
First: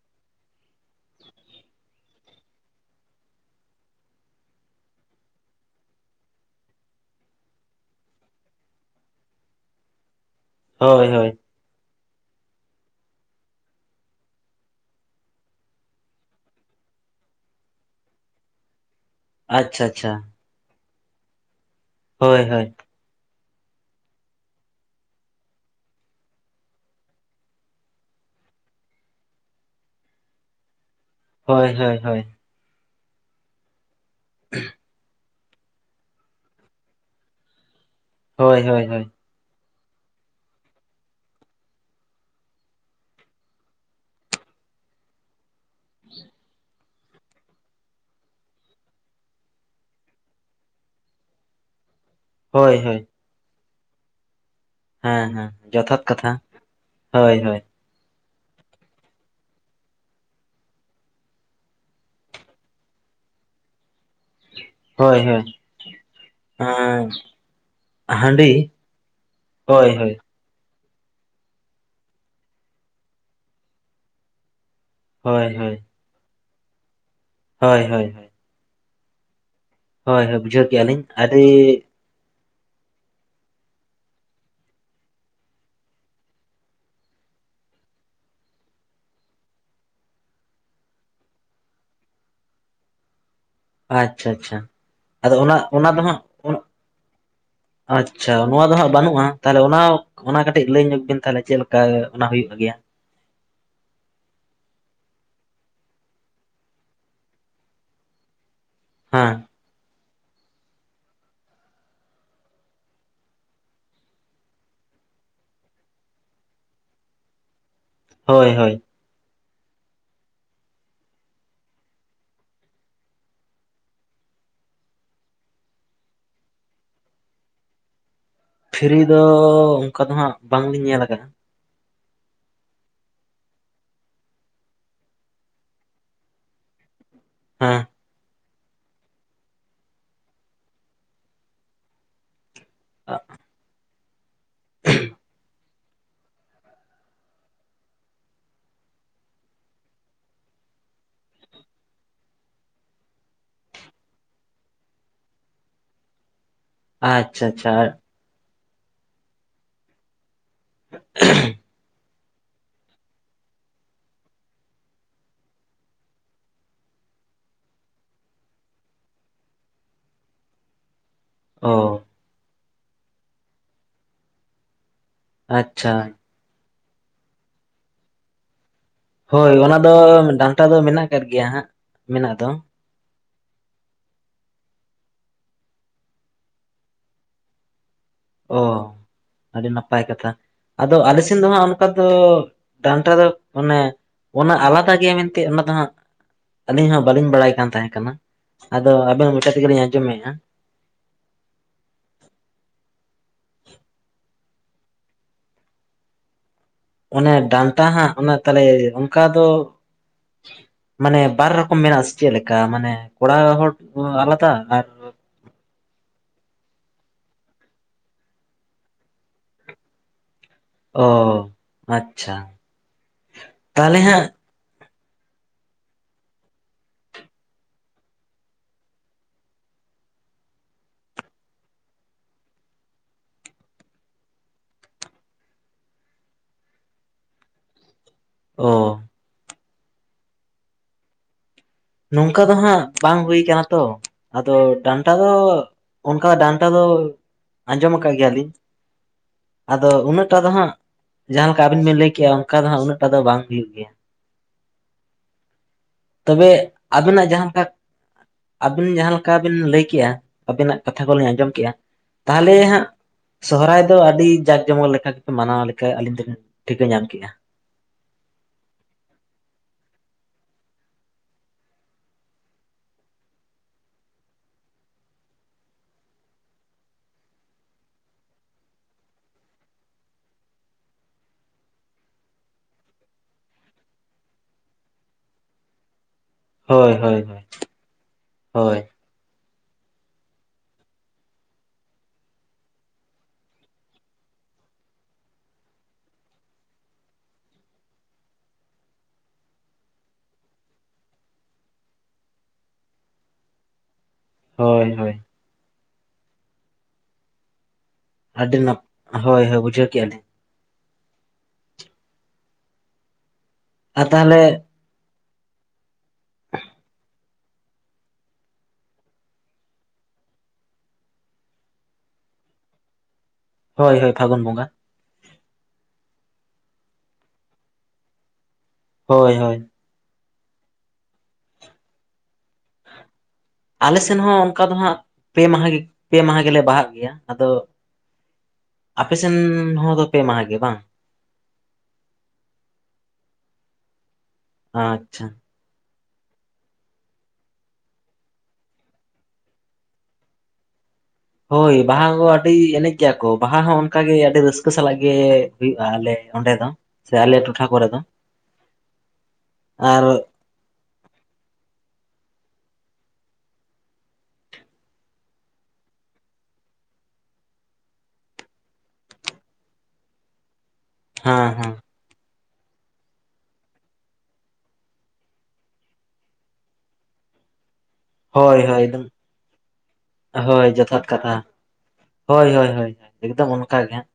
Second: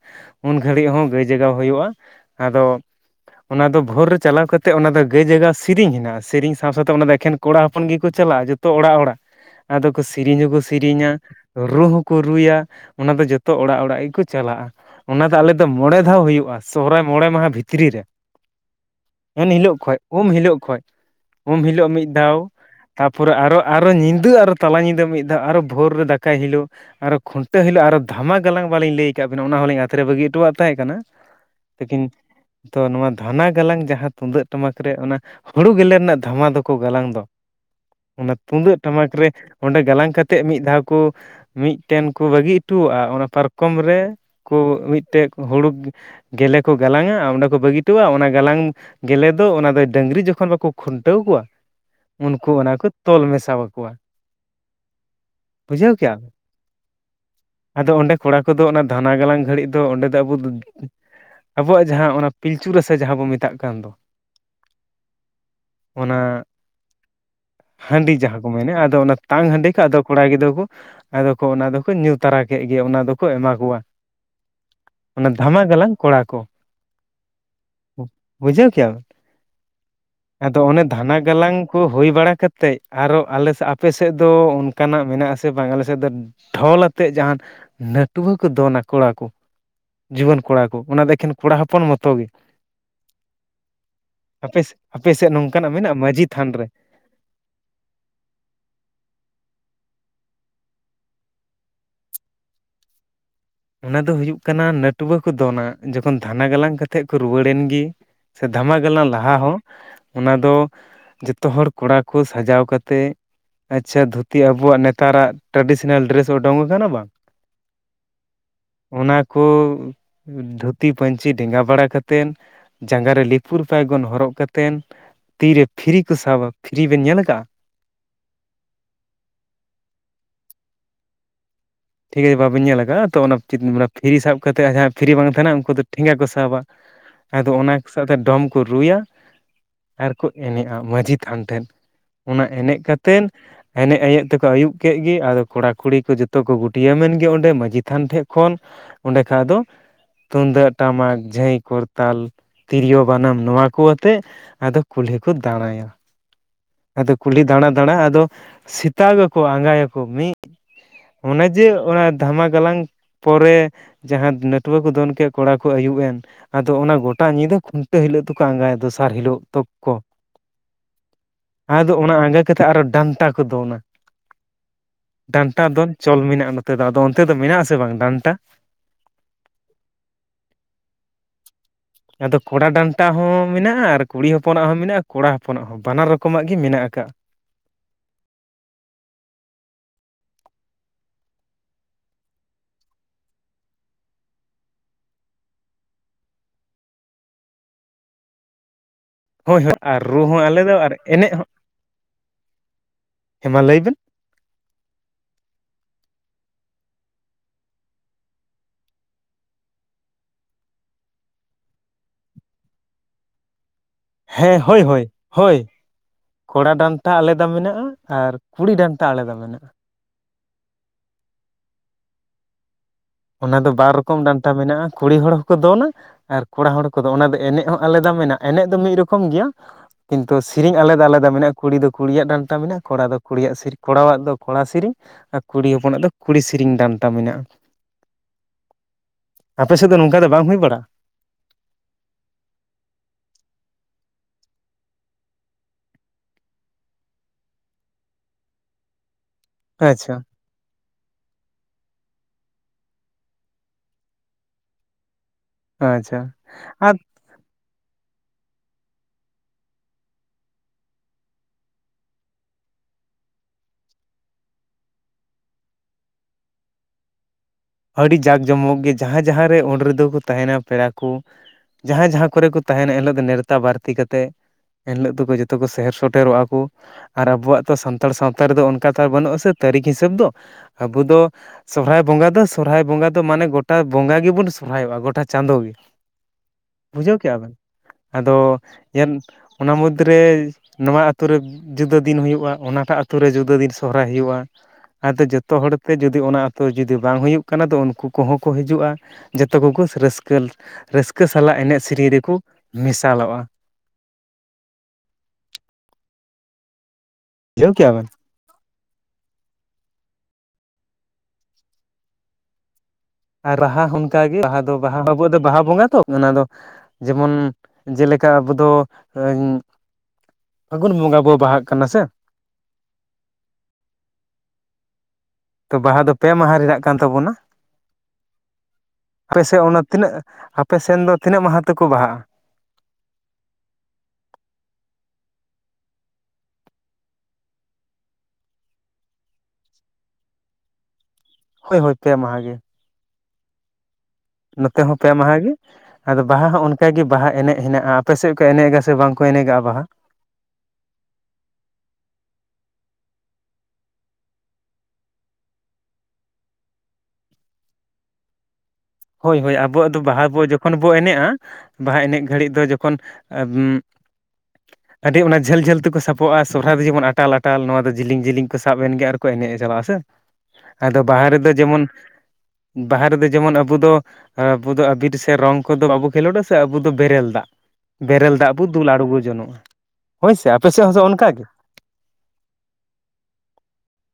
ᱩᱱ ᱜᱷᱟᱹᱲᱤᱡ ᱦᱚᱸ ᱜᱟᱹᱭ ᱡᱟᱜᱟᱣ ᱦᱩᱭᱩᱜ-ᱟ ᱟᱫᱚ, ᱚᱱᱟ ᱫᱚ ᱵᱷᱳᱨ ᱨᱮ ᱪᱟᱞᱟᱣ ᱠᱟᱛᱮᱫ ᱚᱱᱟ ᱫᱚ ᱜᱟᱹᱭ ᱡᱟᱜᱟᱣ ᱥᱮᱨᱮᱧ ᱦᱮᱱᱟᱜ-ᱟ ᱥᱮᱨᱮᱧ ᱥᱟᱶ ᱥᱟᱶ ᱛᱮ ᱚᱱᱟ ᱫᱚ ᱮᱠᱷᱮᱱ ᱠᱚᱲᱟ ᱦᱚᱯᱚᱱ ᱜᱮᱠᱚ ᱪᱟᱞᱟᱜ-ᱟ ᱡᱚᱛᱚ ᱚᱲᱟᱜ ᱚᱲᱟᱜ ᱟᱫᱚ ᱠᱚ ᱥᱮᱨᱮᱤᱧ ᱦᱚᱸᱠᱚ ᱦᱳᱭ ᱥᱮᱨᱮᱧᱟ᱾ ᱦᱳᱭ ᱨᱩ ᱦᱚᱸᱠᱚ ᱨᱩᱭᱟ ᱚᱱᱟ ᱫᱚ ᱡᱚᱛᱚ ᱚᱲᱟᱜ ᱚᱲᱟᱜ ᱜᱮᱠᱚ ᱪᱟᱞᱟᱜ-ᱟ᱾ ᱚᱱᱟ ᱫᱚ ᱟᱞᱮ ᱫᱚ ᱢᱚᱬᱮ ᱫᱷᱟᱣ ᱦᱩᱭᱩᱜ-ᱟ ᱥᱚᱦᱚᱨᱟᱭ ᱢᱚᱬᱮ ᱢᱟᱦᱟ ᱵᱷᱤᱛᱨᱤ ᱨᱮ᱾ ᱮᱱᱦᱤᱞᱳᱜ ᱟᱪᱪᱷᱟ ᱠᱷᱚᱱ ᱟᱪᱪᱷᱟ ᱩᱢ ᱦᱤᱞᱳᱜ ᱠᱷᱚᱱ ᱩᱢ ᱦᱤᱞᱳᱜ ᱢᱤᱫ ᱦᱳᱭ ᱫᱷᱟᱣ, ᱦᱳᱭ ᱛᱟᱯᱚᱨᱮ ᱟᱨᱚ ᱟᱨᱚ ᱧᱤᱫᱟᱹ ᱟᱨᱚ ᱛᱟᱞᱟ ᱧᱤᱫᱟᱹ ᱢᱤᱫ ᱫᱷᱟᱣ ᱟᱨᱚ ᱵᱷᱳᱨ ᱨᱮ ᱫᱟᱠᱟᱭ ᱦᱤᱞᱳᱜ, ᱟᱨᱚ ᱠᱷᱩᱱᱴᱟᱹ ᱦᱤᱞᱳᱜ ᱟᱨᱚ ᱫᱷᱟᱱᱟ ᱜᱟᱞᱟᱝ ᱵᱟᱞᱤᱧ ᱞᱟᱹᱭ ᱟᱠᱟᱫ ᱵᱤᱱᱟ ᱚᱱᱟ ᱦᱚᱸᱞᱤᱧ ᱟᱛᱨᱮ ᱵᱟᱹᱜᱤ ᱦᱚᱴᱚᱣᱟᱜ ᱛᱟᱦᱮᱸ ᱠᱟᱱᱟ᱾ ᱦᱳᱭ ᱦᱳᱭ ᱞᱮᱠᱤᱱ ᱦᱳᱭ᱾ ᱛᱚ ᱱᱚᱣᱟ ᱫᱷᱟᱱᱟ ᱜᱟᱞᱟᱝ ᱡᱟᱦᱟᱸ ᱛᱩᱢᱫᱟᱹᱜ ᱴᱟᱢᱟᱠ ᱨᱮ ᱚᱱᱟ ᱦᱩᱲᱩ ᱜᱮᱞᱮ ᱨᱮᱱᱟᱜ, ᱫᱷᱟᱱᱟ ᱫᱚᱠᱚ ᱜᱟᱞᱟᱝ ᱫᱚ ᱚᱱᱟ ᱦᱳᱭ ᱛᱩᱢᱫᱟᱜ ᱦᱳᱭ ᱦᱳᱭ ᱴᱟᱢᱟᱠ ᱨᱮ ᱚᱸᱰᱮ ᱜᱟᱞᱟᱝ ᱠᱟᱛᱮᱫ ᱢᱤᱫ ᱫᱷᱟᱣ ᱠᱚ ᱢᱤᱫ ᱴᱮᱱ ᱠᱚ ᱵᱟᱹᱜᱤ ᱦᱚᱴᱚᱣᱟᱜ-ᱟ ᱚᱱᱟ ᱯᱟᱨᱠᱚᱢ ᱨᱮᱠᱚ ᱢᱤᱫᱴᱮᱱ ᱦᱩᱲᱩ ᱜᱮᱞᱮ ᱠᱚ ᱜᱟᱞᱟᱝ-ᱟ ᱚᱸᱰᱮ ᱠᱚ ᱵᱟᱹᱜᱤ ᱦᱚᱴᱚᱜ-ᱟ ᱚᱱᱟ ᱜᱟᱞᱟᱝ ᱜᱮᱞᱮ ᱫᱚ ᱚᱱᱟ ᱫᱚ ᱰᱟᱹᱝᱨᱤ ᱡᱚᱠᱷᱚᱱ ᱵᱟᱠᱚ ᱠᱷᱩᱱ ᱴᱟᱹᱣ ᱠᱚᱣᱟ ᱩᱱᱠᱩ ᱚᱱᱟ ᱦᱳᱭ ᱠᱚ ᱦᱳᱭ ᱛᱚᱞ ᱢᱮᱥᱟ ᱟᱠᱚᱣᱟ᱾ ᱦᱮᱸ ᱦᱮᱸ ᱵᱩᱡᱷᱟᱹᱣ ᱡᱚᱛᱷᱟᱛ ᱠᱮᱜᱼᱟᱢ ᱠᱟᱛᱷᱟ ᱦᱳᱭ ᱦᱳᱭ ᱟᱫᱚ ᱚᱸᱰᱮ ᱠᱚᱲᱟ ᱠᱚᱫᱚ ᱚᱱᱟ ᱫᱷᱟᱱᱟ ᱜᱟᱞᱟᱝ ᱜᱷᱟᱹᱲᱤᱡ ᱫᱚ ᱚᱸᱰᱮ ᱫᱚ ᱟᱵᱚ ᱟᱵᱚᱣᱟᱜ ᱡᱟᱦᱟ ᱚᱱᱟ ᱯᱤᱞᱪᱩ ᱨᱟᱥᱟ ᱡᱟᱦᱟ ᱵᱚᱱ ᱢᱮᱛᱟᱜ ᱠᱟᱱ ᱫᱚ, ᱦᱳᱭ ᱦᱳᱭ ᱚᱱᱟ ᱮᱸᱻ ᱦᱟᱺᱰᱤ ᱡᱟᱦᱟ ᱠᱚ ᱢᱮᱱᱮ ᱟᱫᱚ ᱚᱱᱟ ᱛᱟᱝ ᱦᱟᱺᱰᱤ ᱠᱟ ᱦᱳᱭ ᱟᱫᱚ ᱦᱳᱭ ᱠᱚᱲᱟ ᱜᱤᱫᱽᱨᱟᱹ ᱠᱚ, ᱟᱫᱚ ᱠᱚ ᱚᱱᱟ ᱫᱚᱠᱚ ᱧᱩ ᱛᱟᱨᱟ ᱠᱮᱫ ᱜᱮ ᱚᱱᱟ ᱫᱚᱠᱚ ᱮᱢᱟ ᱠᱚᱣᱟ᱾ ᱚᱱᱟ ᱦᱳᱭ ᱫᱷᱟᱢᱟ ᱦᱳᱭ ᱜᱟᱞᱟᱝ ᱠᱚᱲᱟ ᱠᱚ᱾ ᱦᱳᱭ ᱦᱳᱭ ᱾ ᱵᱩᱡᱷᱟᱹᱣ ᱠᱮᱭᱟᱢ ᱦᱳᱭ ᱦᱳᱭ ᱵᱩᱡᱷᱟᱹᱣ ᱠᱮᱭᱟ ᱞᱤᱧ ᱟᱹᱰᱤ ᱜᱟᱞᱟᱝ ᱠᱚ ᱦᱩᱭ ᱵᱟᱲᱟ ᱠᱟᱛᱮᱫ ᱟᱨᱦᱚᱸ ᱟᱞᱮ ᱟᱯᱮ ᱥᱮᱫ ᱫᱚ ᱚᱱᱠᱟ ᱱᱟᱜ ᱢᱮᱱᱟᱜᱼᱟ ᱟᱥᱮ ᱵᱟᱝ ᱟᱞᱮ ᱥᱮᱫ ᱫᱚ ᱴᱷᱚᱞ ᱟᱛᱮᱫ ᱡᱟᱦᱟ ᱱᱟᱹᱴᱩᱣᱟᱹ ᱠᱚ ᱫᱚᱱ-ᱟ ᱠᱚᱲᱟ ᱠᱚ ᱡᱩᱣᱟᱹᱱ ᱠᱚᱲᱟ ᱠᱚ ᱚᱱᱟ ᱫᱚ ᱮᱠᱷᱮᱱ ᱠᱚᱲᱟ ᱦᱚᱯᱚᱱ ᱢᱚᱛᱚ ᱜᱮ ᱾ ᱟᱪᱪᱷᱟ ᱟᱪᱪᱷᱟ ᱟᱯᱮ ᱥᱮᱫ ᱟᱫᱚ ᱱᱚᱝᱠ ᱚᱱᱟ ᱚᱱᱟ ᱫᱚ ᱦᱟᱸᱜ [unintelligible] ᱟᱪᱪᱷᱟ ᱱᱚᱣᱟ ᱫᱚ ᱦᱟᱸᱜ ᱵᱟᱹᱱᱩᱜᱼᱟ, ᱛᱟᱦᱚᱞᱮ ᱚᱱᱟ ᱚᱱᱟ ᱠᱟᱹᱴᱤᱡ ᱞᱟᱹᱭ ᱧᱚᱜ ᱵᱤᱱ ᱛᱟᱦᱚᱞᱮ ᱪᱮᱫ ᱞᱮᱠᱟ ᱚᱱᱟ ᱦᱩᱭᱩᱜᱼᱟ ᱜᱮᱭᱟ ᱾ ᱚᱱᱟ ᱫᱚ ᱦᱩᱭᱩᱜ ᱠᱟᱱᱟ ᱱᱟᱹᱴᱩᱣᱟᱹ ᱠᱚ ᱫᱚᱱ-ᱟ ᱡᱚᱠᱷᱚᱱ ᱫᱷᱟᱱᱟ ᱜᱟᱞᱟᱝ ᱠᱟᱛᱮᱜ ᱠᱚ ᱨᱩᱣᱟᱹᱲ ᱮᱱ ᱜᱮ ᱥᱮ [inaudible] ᱞᱟᱦᱟ ᱦᱮᱸ ᱦᱚᱸ ᱚᱱᱟ ᱫᱚ ᱡᱷᱚᱛᱚ ᱦᱚᱲ ᱠᱚᱲᱟ ᱠᱚ ᱥᱟᱡᱟᱣ ᱠᱟᱛᱮᱫ ᱟᱪᱪᱷᱟ ᱫᱷᱩᱛᱤ ᱟᱵᱚᱣᱟᱜ ᱱᱮᱛᱟᱨᱟᱜ-ᱟ ᱴᱨᱟᱰᱤᱥᱚᱱᱟᱞ ᱰᱮᱨᱮᱥ ᱩᱰᱩᱝ ᱟᱠᱟᱱᱟ ᱵᱟᱝ ᱦᱳᱭ ᱦᱳᱭ ᱾ ᱚᱱᱟ ᱠᱚ ᱫᱷᱩᱛᱤ ᱯᱟᱹᱧᱪᱤ ᱰᱮᱜᱟᱸ ᱵᱟᱲᱟ ᱠᱟᱛᱮᱫ ᱡᱟᱝᱜᱟ ᱨᱮ ᱞᱤᱯᱷᱩᱨ ᱯᱟᱭᱜᱚᱱ ᱦᱚᱨᱚᱜ ᱠᱟᱛᱮᱱ ᱛᱤ ᱨᱮ ᱯᱷᱤᱨᱤ ᱠᱚ ᱥᱟᱵᱟᱺ ᱯᱷᱤᱨᱤ ᱵᱤᱱ ᱧᱮᱞ ᱟᱠᱟᱜᱼᱟ? ᱯᱷᱤᱨᱤ ᱫᱚ ᱚᱱᱠᱟ ᱫᱚ ᱦᱟᱸᱜ ᱵᱟᱝ ᱞᱤᱧ ᱧᱮᱞ ᱟᱠᱟᱫᱟ ᱾ ᱴᱷᱤᱠ ᱜᱮᱭᱟ ᱵᱟᱵᱤᱱ ᱧᱮᱞ ᱟᱠᱟᱫᱟ ᱛᱚ ᱚᱱᱟ ᱯᱷᱤᱨᱤ ᱥᱟᱵ ᱠᱟᱛᱮᱫ ᱡᱟᱦᱟᱸᱭ ᱯᱷᱡᱨᱤ ᱵᱟᱝ ᱛᱟᱦᱮᱸᱱᱟ ᱩᱱᱠᱩ ᱫᱚ ᱴᱷᱮᱸᱜᱟ ᱠᱚ ᱥᱟᱵᱟ ᱾ [unintelligible] ᱟᱫᱚ ᱚᱱᱟ ᱦᱮᱸ ᱥᱟᱶᱛᱮ ᱰᱚᱢ ᱠᱚ ᱨᱩᱼᱭᱟ ᱟᱨ ᱠᱚ ᱮᱱᱮᱡᱼᱟ ᱢᱟᱺᱡᱷᱤ ᱛᱷᱟᱸᱱ ᱴᱷᱮᱱ ᱾ ᱚᱱᱟ ᱮᱱᱮᱡ ᱠᱟᱛᱮᱱ ᱮᱱᱮᱡ ᱮᱱᱮᱡ ᱛᱮᱠᱚ ᱟᱹᱭᱩᱵ ᱠᱮᱫ ᱜᱮ ᱟᱫᱚ ᱠᱚᱲᱟ ᱠᱩᱲᱤ ᱠᱚ ᱡᱚᱛᱚ ᱠᱚ ᱜᱩᱴᱤ [inaudible] ᱮᱱ ᱜᱮ ᱚᱱᱰᱮ ᱢᱟᱺᱡᱷᱤ ᱛᱷᱟᱱ ᱴᱷᱮᱡ ᱠᱷᱚᱱ ᱚᱰᱮ ᱠᱷᱟᱱ ᱟᱫᱚ ᱛᱩᱢᱫᱟᱹᱜ ᱴᱟᱢᱟᱠ ᱡᱷᱺᱭ ᱠᱚᱨᱛᱟᱞ ᱛᱤᱨᱭᱚᱜ ᱵᱟᱱᱟᱢ ᱱᱚᱣᱟ ᱠᱚ ᱟᱛᱮᱮᱫ ᱟᱫᱚ ᱠᱩᱞᱦᱤ ᱠᱚ ᱫᱟᱬᱟᱭᱟ ᱾ ᱟᱫᱚ ᱠᱩᱞᱦᱤ ᱟᱪᱪᱷᱟ ᱫᱟᱬᱟ ᱟᱪᱪᱷᱟ ᱫᱟᱬᱟ ᱟᱫᱚ ᱥᱮᱛᱟᱜ ᱟᱠᱚ ᱟᱸᱜᱟᱭᱟ ᱟᱠᱚ ᱢᱤᱫ ᱚᱱᱮ ᱡᱮ ᱚᱱᱟ ᱫᱷᱟᱢᱟ ᱜᱟᱞᱟᱝ ᱯᱚᱨᱮ ᱡᱟᱦᱟ ᱱᱟᱹᱴᱩᱣᱟᱹ ᱠᱚ ᱫᱚᱱ ᱠᱮᱫ ᱠᱚᱲᱟ ᱠᱚ ᱟᱹᱭᱩᱵ ᱮᱱ ᱟᱫᱚ ᱚᱱᱟ ᱜᱚᱴᱟ ᱧᱤᱫᱟᱹ ᱠᱷᱩᱱᱴᱟᱹᱣ ᱦᱤᱞᱳᱜ ᱫᱚᱠᱚ ᱟᱜᱟᱭᱟ ᱫᱚᱥᱟᱨ ᱦᱤᱞᱳᱜ ᱛᱚᱠ ᱠᱚ ᱾ ᱚ ᱟᱫᱚ ᱚᱱᱟ ᱟᱸᱜᱟ ᱠᱟᱛᱮᱫ ᱟᱨᱦᱚᱸ ᱰᱟᱱᱴᱟ ᱠᱚ ᱫᱚᱱ-ᱟ ᱾ ᱰᱟᱱᱴᱟ ᱟᱪᱪᱷᱟ ᱫᱚᱱ ᱪᱚᱞ ᱢᱮᱱᱟᱜᱼᱟ ᱱᱚᱛᱮ ᱫᱚ ᱟᱫᱚ ᱚᱱᱛᱮ ᱫᱚ ᱢᱮᱱᱟᱜ-ᱟ ᱥᱮ ᱵᱟᱝ ᱰᱟᱱᱴᱟ? ᱦᱳᱭ ᱚᱱᱟ ᱫᱚ ᱰᱟᱱᱴᱟ ᱫᱚ ᱢᱮᱱᱟᱜ ᱟᱠᱟᱫ ᱜᱮᱭᱟ ᱦᱟᱸᱜ ᱾ ᱟᱫᱚ ᱠᱚᱲᱟ ᱰᱟᱱ ᱴᱟ ᱦᱚᱸ ᱢᱮᱱᱟᱜᱼᱟ ᱟᱨ ᱠᱩᱲᱤ ᱦᱚᱯᱚᱱᱟᱜ ᱦᱚᱸ ᱢᱮᱱᱟᱜᱼᱟ ᱠᱚᱲᱟ ᱦᱚᱯᱚᱱᱟᱜ ᱦᱚᱸ ᱵᱟᱱᱟᱨ ᱨᱚᱠᱚᱢᱟᱜ ᱜᱮ ᱢᱮᱱᱟᱜ ᱟᱠᱟ ᱾ ᱚ ᱟᱹᱰᱤ ᱱᱟᱯᱟᱭ ᱠᱟᱛᱷᱟ ᱾ ᱟᱫᱚ ᱟᱞᱮ ᱥᱮᱱ ᱫᱚ ᱦᱟᱸᱜ ᱚᱱᱠᱟ ᱫᱚ ᱰᱟᱱᱴᱟ ᱫᱚ ᱟᱱᱮ- ᱚᱱᱟ ᱟᱞᱟᱫᱟ ᱜᱮᱭᱟ ᱢᱮᱱᱛᱮ ᱚᱱᱟ ᱫᱚ ᱦᱟᱸᱜ ᱟᱹᱞᱤᱧ ᱦᱚᱸ ᱵᱟᱝᱞᱤᱧ ᱵᱟᱲᱟᱭ ᱠᱟᱱ ᱛᱟᱦᱮᱸ ᱠᱟᱱᱟ᱾ ᱟᱫᱚ ᱟᱵᱤᱱᱟ ᱢᱪᱟ ᱦᱳᱭ ᱛᱮᱜᱮᱸ ᱦᱳᱭ ᱞᱤᱧ ᱟᱨ ᱨᱩ ᱟᱡᱚᱢᱮᱟ ᱾ ᱦᱚᱸ ᱟᱞᱮ ᱫᱚ ᱟᱨ ᱮᱱᱮᱡ ᱦᱚᱸ ᱦᱮᱸ ᱢᱟ ᱞᱟᱹᱭ ᱵᱤᱱ, ᱚᱱᱮ ᱰᱟᱱᱴᱟ ᱦᱟᱸᱜ ᱚᱱᱟ ᱛᱟᱦᱚᱞᱮ ᱚᱱᱠᱟ ᱫᱚ ᱢᱟᱱᱮ ᱵᱟᱨ ᱨᱚᱠᱚᱢ ᱢᱮᱱᱟᱜ ᱟ ᱥᱮ ᱪᱮᱫ ᱞᱮᱠᱟ ᱢᱟᱱᱮ ᱠᱚᱲᱟ ᱦᱚᱲ ᱟᱞᱟᱫᱟ ᱦᱮᱸ ᱦᱳᱭ ᱟᱨ ᱦᱳᱭ ᱾ ᱦᱳᱭ, ᱠᱚᱲᱟ ᱰᱟᱱᱴᱟ ᱟᱞᱟᱫᱟ ᱢᱮᱱᱟᱜᱼᱟ ᱟᱨ ᱠᱩᱲᱤ ᱰᱟᱱᱴᱟ ᱟᱞᱟᱫᱟ ᱢᱮᱱᱟᱜᱼᱟ ᱾ ᱚ ᱟᱪᱪᱷᱟ ᱾ ᱚᱱᱟ ᱫᱚ ᱵᱟᱨ ᱨᱚᱠᱚᱢ ᱰᱟᱱᱴᱟ ᱢᱮᱱᱟᱜᱼᱟ ᱠᱩᱲᱤ ᱦᱚᱲ ᱦᱚᱸᱠᱚ ᱫᱚᱱᱟ ᱾ ᱟᱨ ᱠᱚᱲᱟ ᱦᱚᱲ ᱠᱚᱫᱚ ᱚᱱᱟ ᱫᱚ ᱮᱱᱮᱡ ᱦᱚᱸ ᱟᱞᱟᱫᱟ ᱢᱮᱱᱟᱜᱼᱟ ᱮᱱᱮᱡ ᱫᱚ ᱢᱤᱫ ᱨᱚᱠᱚᱢ ᱜᱮᱭᱟ᱾ ᱠᱤᱱᱛᱩ ᱥᱤᱨᱤᱧ ᱟᱞᱮ ᱫᱚ ᱟᱞᱮ ᱫᱚ ᱢᱮᱱᱟᱜᱼᱟ ᱠᱤᱱᱛᱩ ᱥᱤᱨᱤᱧ ᱟᱞᱟᱫᱟ -ᱟᱞᱟᱫᱟ ᱢᱮᱱᱟᱜ-ᱟ ᱠᱩᱲᱤ ᱫᱚ ᱠᱩᱲᱤ ᱭᱟᱜ ᱰᱟᱱᱴᱟ ᱢᱮᱱᱟᱜᱼᱟ ᱠᱚᱲᱟ ᱫᱚ ᱠᱩᱲᱤ ᱭᱟᱜ ᱥᱤᱨᱤᱧ ᱠᱚᱲᱟᱣᱟᱜ ᱫᱚ ᱠᱚᱲᱟ ᱥᱤᱨᱤᱧ ᱾ ᱟᱨ ᱠᱩᱲᱤ ᱦᱚᱯᱚᱱᱟᱜ ᱫᱚ ᱠᱩᱲᱤ ᱥᱮᱨᱤᱧ ᱰᱟᱱᱴᱟ ᱢᱮᱱᱟᱜᱼᱟ ᱾ ᱚ᱾ ᱟᱯᱮ ᱥᱮᱫ ᱫᱚ ᱱᱚᱝᱠᱟ ᱫᱚ ᱵᱟᱝ ᱦᱩᱭ ᱵᱟᱲᱟᱜᱼᱟ? ᱱᱚᱝᱠᱟ ᱫᱚ ᱦᱟᱸᱜ ᱵᱟᱝ ᱦᱩᱭ ᱠᱟᱱᱟ ᱛᱚ ᱟᱫᱚ ᱰᱟᱱᱴᱟ ᱫᱚᱼᱼ ᱚᱱᱠᱟ ᱰᱟᱱᱴᱟ ᱫᱚ ᱟᱸᱡᱚᱢ ᱟᱠᱟᱫ ᱜᱮᱭᱟ ᱞᱤᱧ᱾ ᱟᱫᱚ ᱟᱪᱪᱷᱟ ᱩᱱᱟᱹᱜ ᱴᱟ ᱫᱚ ᱦᱟᱸᱜ ᱡᱟᱦᱟᱸ ᱞᱮᱠᱟ ᱟᱵᱤᱱ ᱵᱤᱱ ᱞᱟᱹᱭ ᱠᱮᱜ-ᱟ ᱚᱱᱠᱟ ᱫᱚ ᱦᱟᱜ ᱩᱱᱟᱹᱜ ᱴᱟᱜ ᱫᱚ ᱦᱟᱜ ᱵᱟᱝ ᱦᱩᱭᱩᱜ ᱜᱮᱭᱟ᱾ ᱟᱪᱪᱷᱟ ᱛᱚᱵᱮ ᱟᱫ ᱾ ᱟᱵᱤᱱᱟᱜ ᱡᱟᱦᱟᱸᱠᱟᱛ ᱟᱹᱵᱤᱱ ᱡᱟᱦᱟᱸ ᱞᱮᱠᱟ ᱵᱤᱱ ᱞᱟᱹᱭ ᱠᱮᱜᱼᱟ ᱟᱹᱵᱤᱱᱟᱜ ᱠᱟᱛᱷᱟ ᱠᱚᱞᱤᱧ ᱟᱸᱡᱚᱢ ᱠᱮᱜᱼᱟ᱾ ᱛᱟᱦᱚᱞᱮ ᱦᱟᱸᱜ ᱾ ᱥᱚᱦᱚᱨᱟᱭ ᱫᱚ ᱟᱹᱰᱤ ᱡᱟᱸᱠ ᱡᱚᱢᱚᱠ ᱞᱮᱠᱟ ᱢᱟᱱᱟᱣ ᱞᱮ ᱞᱮᱠᱟᱱ ᱟᱹᱞᱤᱧ ᱫᱚᱞᱤᱧ ᱴᱷᱤᱠᱟᱹ ᱧᱟᱢ ᱠᱮᱫᱮᱜᱼᱟ᱾ ᱟᱹᱰᱤ ᱡᱟᱠ ᱡᱚᱢᱚᱠ ᱜᱮ ᱡᱟᱦᱟᱸᱭ ᱡᱟᱦᱟᱸ ᱨᱮ ᱚᱸ ᱨᱮᱫᱚ ᱠᱚ ᱛᱟᱦᱮᱱᱟ ᱯᱮᱲᱟ ᱠᱚ ᱾ ᱡᱟᱦᱟᱸ ᱡᱟᱦᱟᱸ ᱠᱚᱨᱮ ᱠᱚ ᱛᱟᱦᱮᱱᱟ ᱮᱱᱦᱤᱞᱳᱜ ᱫᱚ ᱱᱮᱶᱛᱟ ᱵᱟᱹᱲᱛᱤ ᱠᱟᱛᱮ ᱾ ᱮᱱᱦᱤᱞᱳᱜ ᱫᱚᱠᱚ ᱡᱚᱛᱚ ᱠᱚ ᱥᱮᱦᱮᱨ ᱥᱴᱮᱨᱚᱜᱼᱟ ᱠᱚ ᱾ ᱟᱨ ᱟᱵᱚᱣᱟᱜ ᱫᱚ ᱥᱟᱱᱛᱟᱲ ᱥᱟᱶᱛᱟ ᱨᱮᱫᱚ ᱚᱱᱠᱟ ᱛᱚ ᱟᱨ ᱵᱟᱹᱱᱩᱜ ᱟᱥᱮ ᱛᱟᱹᱨᱤᱠᱷ ᱦᱤᱥᱟᱹᱵ ᱫᱚ ᱾ ᱟᱵᱚ ᱫᱚ ᱥᱚᱦᱚᱨᱟᱭ ᱵᱚᱸᱜᱟ ᱫᱚᱼᱼ ᱥᱚᱨᱦᱟᱭ ᱵᱚᱸᱜᱟ ᱫᱚ ᱢᱟᱱᱮ ᱜᱚᱴᱟ ᱵᱚᱸᱜᱟ ᱜᱮᱵᱚᱱ ᱥᱚᱨᱦᱟᱭᱚᱜᱼᱟ ᱜᱚᱴᱟ ᱪᱟᱸᱫᱳ ᱜᱮ ᱾ ᱦᱳᱭ ᱵᱩᱡᱷᱟᱹᱣ ᱦᱳᱭ ᱦᱳᱭ ᱠᱮᱜᱼᱟᱢ ᱟᱫᱚ᱾ ᱦᱳᱭ ᱚᱱᱟ ᱢᱩᱫᱽᱨᱮ ᱱᱚᱣᱟ ᱟᱛᱳᱨᱮ ᱾ ᱡᱩᱫᱟᱹ ᱫᱤᱱ ᱦᱩᱭᱩᱜᱼᱟ ᱚᱱᱟᱴᱟᱜ ᱟᱛᱳ ᱨᱮ ᱡᱩᱫᱟᱹ ᱫᱤᱱ ᱥᱚᱦᱚᱨᱟᱭ ᱦᱩᱭᱩᱜᱼᱟ ᱾ ᱟᱫᱚ ᱡᱚᱛᱚ ᱦᱚᱲ ᱛᱮ ᱡᱩᱫᱤ ᱚᱱᱟ ᱟᱹᱛᱩ ᱡᱩᱫᱤ ᱵᱟᱝ ᱦᱩᱭᱩᱜ ᱾ ᱠᱟᱱᱟ ᱫᱚ ᱩᱱᱠᱩ ᱠᱚᱦᱚᱸ ᱠᱚ ᱦᱤᱡᱩᱜᱼᱟ ᱡᱚᱛᱚ ᱠᱚᱠᱩ ᱨᱟᱹᱥᱠᱟᱹ᱾ ᱨᱟᱹᱥᱠᱟᱹ ᱥᱟᱞᱟᱜ ᱮᱱᱮᱡ ᱥᱮᱨᱮᱧ ᱨᱮᱠᱚ ᱢᱮᱥᱟᱞᱚᱜᱼᱟ ᱾ ᱦᱳᱭ ᱦᱳᱭ ᱾ ᱵᱩᱡᱷᱟᱹᱣ ᱠᱮᱜ-ᱟ ᱵᱮᱱ? ᱟᱹᱰᱤ ᱱᱟᱯ ᱦᱳᱭ ᱦᱳᱭ ᱵᱩᱡᱷᱟᱹᱣ ᱠᱮᱫᱼᱟ ᱞᱤᱧ᱾ ᱟᱨ ᱨᱟᱦᱟ ᱦᱚᱸ ᱚᱱᱠᱟ ᱜᱮ ᱵᱟᱦᱟ ᱫᱚ ᱵᱟᱦᱟ ᱚᱵᱩ ᱫᱚ ᱵᱟᱦᱟ ᱵᱚᱸᱜᱟ ᱛᱚ ᱚᱱᱟ ᱫᱚ ᱾ ᱡᱮᱢᱚᱱ ᱡᱮᱞᱮᱠᱟ ᱟᱵᱚ ᱫᱚ ᱾ ᱯᱷᱟᱹᱜᱩᱱ ᱵᱚᱸᱜᱟ ᱵᱚ ᱵᱟᱦᱟᱜ ᱠᱟᱱᱟ ᱥᱮ ᱾ ᱦᱳᱭ ᱦᱳᱭ ᱯᱷᱟᱜᱩᱱ ᱵᱚᱸᱜᱟ ᱾ ᱛᱚ ᱵᱟᱦᱟ ᱫᱚ ᱯᱮ ᱢᱟᱦᱟ ᱨᱮᱱᱟᱜ ᱠᱟᱱ ᱛᱟᱵᱚᱱᱟ ᱦᱳᱭ ᱟᱯᱮ ᱦᱳᱭ ᱥᱮᱫ ᱚᱱᱟ ᱾ ᱛᱤᱱᱟᱹᱜ ᱟᱯᱮᱥᱮᱱ ᱫᱚ ᱛᱤᱱᱟᱹᱜ ᱢᱟᱦᱟ ᱛᱮᱠᱚ ᱵᱟᱦᱟᱜᱼᱟ ᱾ ᱟᱞᱮ ᱥᱮᱱ ᱦᱚᱸ ᱚᱱᱠᱟ ᱫᱚ ᱦᱟᱸᱜ ᱯᱮ ᱢᱟᱦᱟ ᱯᱮ ᱢᱟᱦᱟ ᱜᱮᱞᱮ ᱵᱟᱦᱟᱜ ᱜᱮᱭᱟ ᱟᱫᱚ᱾ ᱟᱯᱮ ᱥᱮᱱ ᱦᱚᱸ ᱫᱚ ᱯᱮ ᱢᱟᱦᱟ ᱜᱮ ᱵᱟᱝ? ᱦᱳᱭ ᱦᱳᱭ ᱯᱮ ᱢᱟᱦᱟ ᱜᱮ ᱾ ᱱᱚᱛᱮ ᱦᱚᱸ ᱯᱮ ᱟᱪᱪᱷᱟ ᱢᱟᱦᱟ ᱜᱮ ᱾ ᱟᱫᱚ ᱵᱟᱦᱟ ᱦᱚᱸ ᱚᱱᱠᱟ ᱜᱮ ᱵᱟᱦᱟ ᱮᱱᱮᱡ ᱦᱮᱱᱟᱜᱼᱟ ᱟᱯᱮ ᱥᱮᱫ ᱠᱚ ᱮᱱᱮᱜᱟ ᱥᱮ ᱵᱟᱝ ᱠᱚ ᱮᱱᱮᱜᱟ ᱵᱟᱦᱟ ᱾ ᱦᱳᱭ ᱵᱟᱦᱟ ᱟᱹᱰᱤ ᱮᱱᱮᱡ ᱜᱮᱭᱟ ᱠᱚ ᱵᱟᱦᱟ ᱦᱚᱸ ᱚᱱᱠᱟ ᱜᱮ ᱟᱹᱰᱤ ᱨᱟᱹᱥᱠᱟᱹ ᱥᱟᱞᱟᱜ ᱜᱮ ᱦᱩᱭᱩᱜᱼᱟ ᱟᱞᱮ ᱚᱸᱰᱮ ᱫᱚ ᱾ ᱥᱮ ᱟᱞᱮ ᱴᱚᱴᱷᱟ ᱠᱚᱨᱮ ᱫᱚ᱾ ᱦᱳᱭ ᱦᱳᱭ ᱟᱵᱚᱣᱟᱜ ᱫᱚ ᱟᱨ ᱵᱟᱦᱟ ᱯᱩᱡᱟᱹ᱾ ᱛᱚᱠᱷᱚᱱ ᱵᱚᱱ ᱮᱱᱮᱡᱼᱟ ᱵᱟᱦᱟ ᱮᱱᱮᱡ ᱜᱷᱟᱹᱲᱤᱠ ᱫᱚ ᱡᱚᱠᱷᱚᱱ ᱾ ᱟᱹᱰᱤ ᱚᱱᱟ ᱡᱷᱟᱹᱞ ᱡᱟᱹᱞ ᱛᱮ ᱥᱟᱯᱚᱜᱼᱟ ᱥᱚᱨᱦᱟᱭ ᱫᱚ ᱡᱮᱢᱚᱱ ᱟᱹᱰᱤ ᱚᱱᱟ ᱡᱷᱟᱹᱞ ᱡᱷᱟᱹᱞ ᱛᱮᱠᱚ ᱥᱟᱵᱚᱜ ᱼᱟ ᱥᱚᱨᱦᱟᱭ ᱨᱮ ᱡᱮᱢᱚᱱ ᱟᱴᱟᱞ ᱟᱴᱟᱞ ᱱᱚᱣᱟ ᱫᱚ ᱡᱮᱞᱮᱝ-ᱡᱮᱞᱤᱝ ᱠᱚ ᱥᱟᱵ ᱮᱱ ᱜᱮ ᱟᱨ ᱠᱚ ᱮᱱᱮᱡ ᱮ ᱪᱟᱞᱟᱜᱼᱟ ᱥᱮ᱾ ᱟᱫᱚ ᱵᱟᱦᱟ ᱦᱮᱸ ᱨᱮᱫᱚ ᱦᱮᱸ ᱡᱮᱢᱚᱱ, ᱵᱟᱦᱟ ᱨᱮᱫᱚ ᱡᱮᱢᱚᱱ ᱟᱹᱵ ᱟᱵᱚ ᱫᱚ, ᱟᱵᱚ ᱫᱚ ᱟᱵᱤᱨ ᱥᱮ ᱨᱚᱝ ᱠᱚᱫᱚ ᱵᱟᱵᱚ ᱠᱷᱮᱞᱳᱸᱰᱟ ᱥᱮ ᱟᱵᱚ ᱫᱚ ᱵᱮᱨᱮᱞ ᱫᱟᱜ ᱾ ᱵᱮᱨᱮᱞ ᱫᱟᱜ ᱦᱳᱭ ᱵᱚ ᱦᱳᱭ ᱫᱩᱞ ᱮᱠᱫᱚᱢ ᱟᱬᱜᱚ ᱡᱚᱝᱚᱜᱼᱟ, ᱦᱳᱭ ᱥᱮ ᱟᱯᱮ ᱥᱮᱫ ᱦᱚᱸ ᱡᱚᱛᱷᱟᱛ ᱥᱮ ᱚᱱᱠᱟ ᱠᱟᱛᱷᱟ ᱜᱮ? ᱦᱳᱭ ᱦᱳᱭ ᱦᱳᱭ, ᱮᱠᱫᱚᱢ ᱚᱱᱠᱟ ᱜᱮ ᱾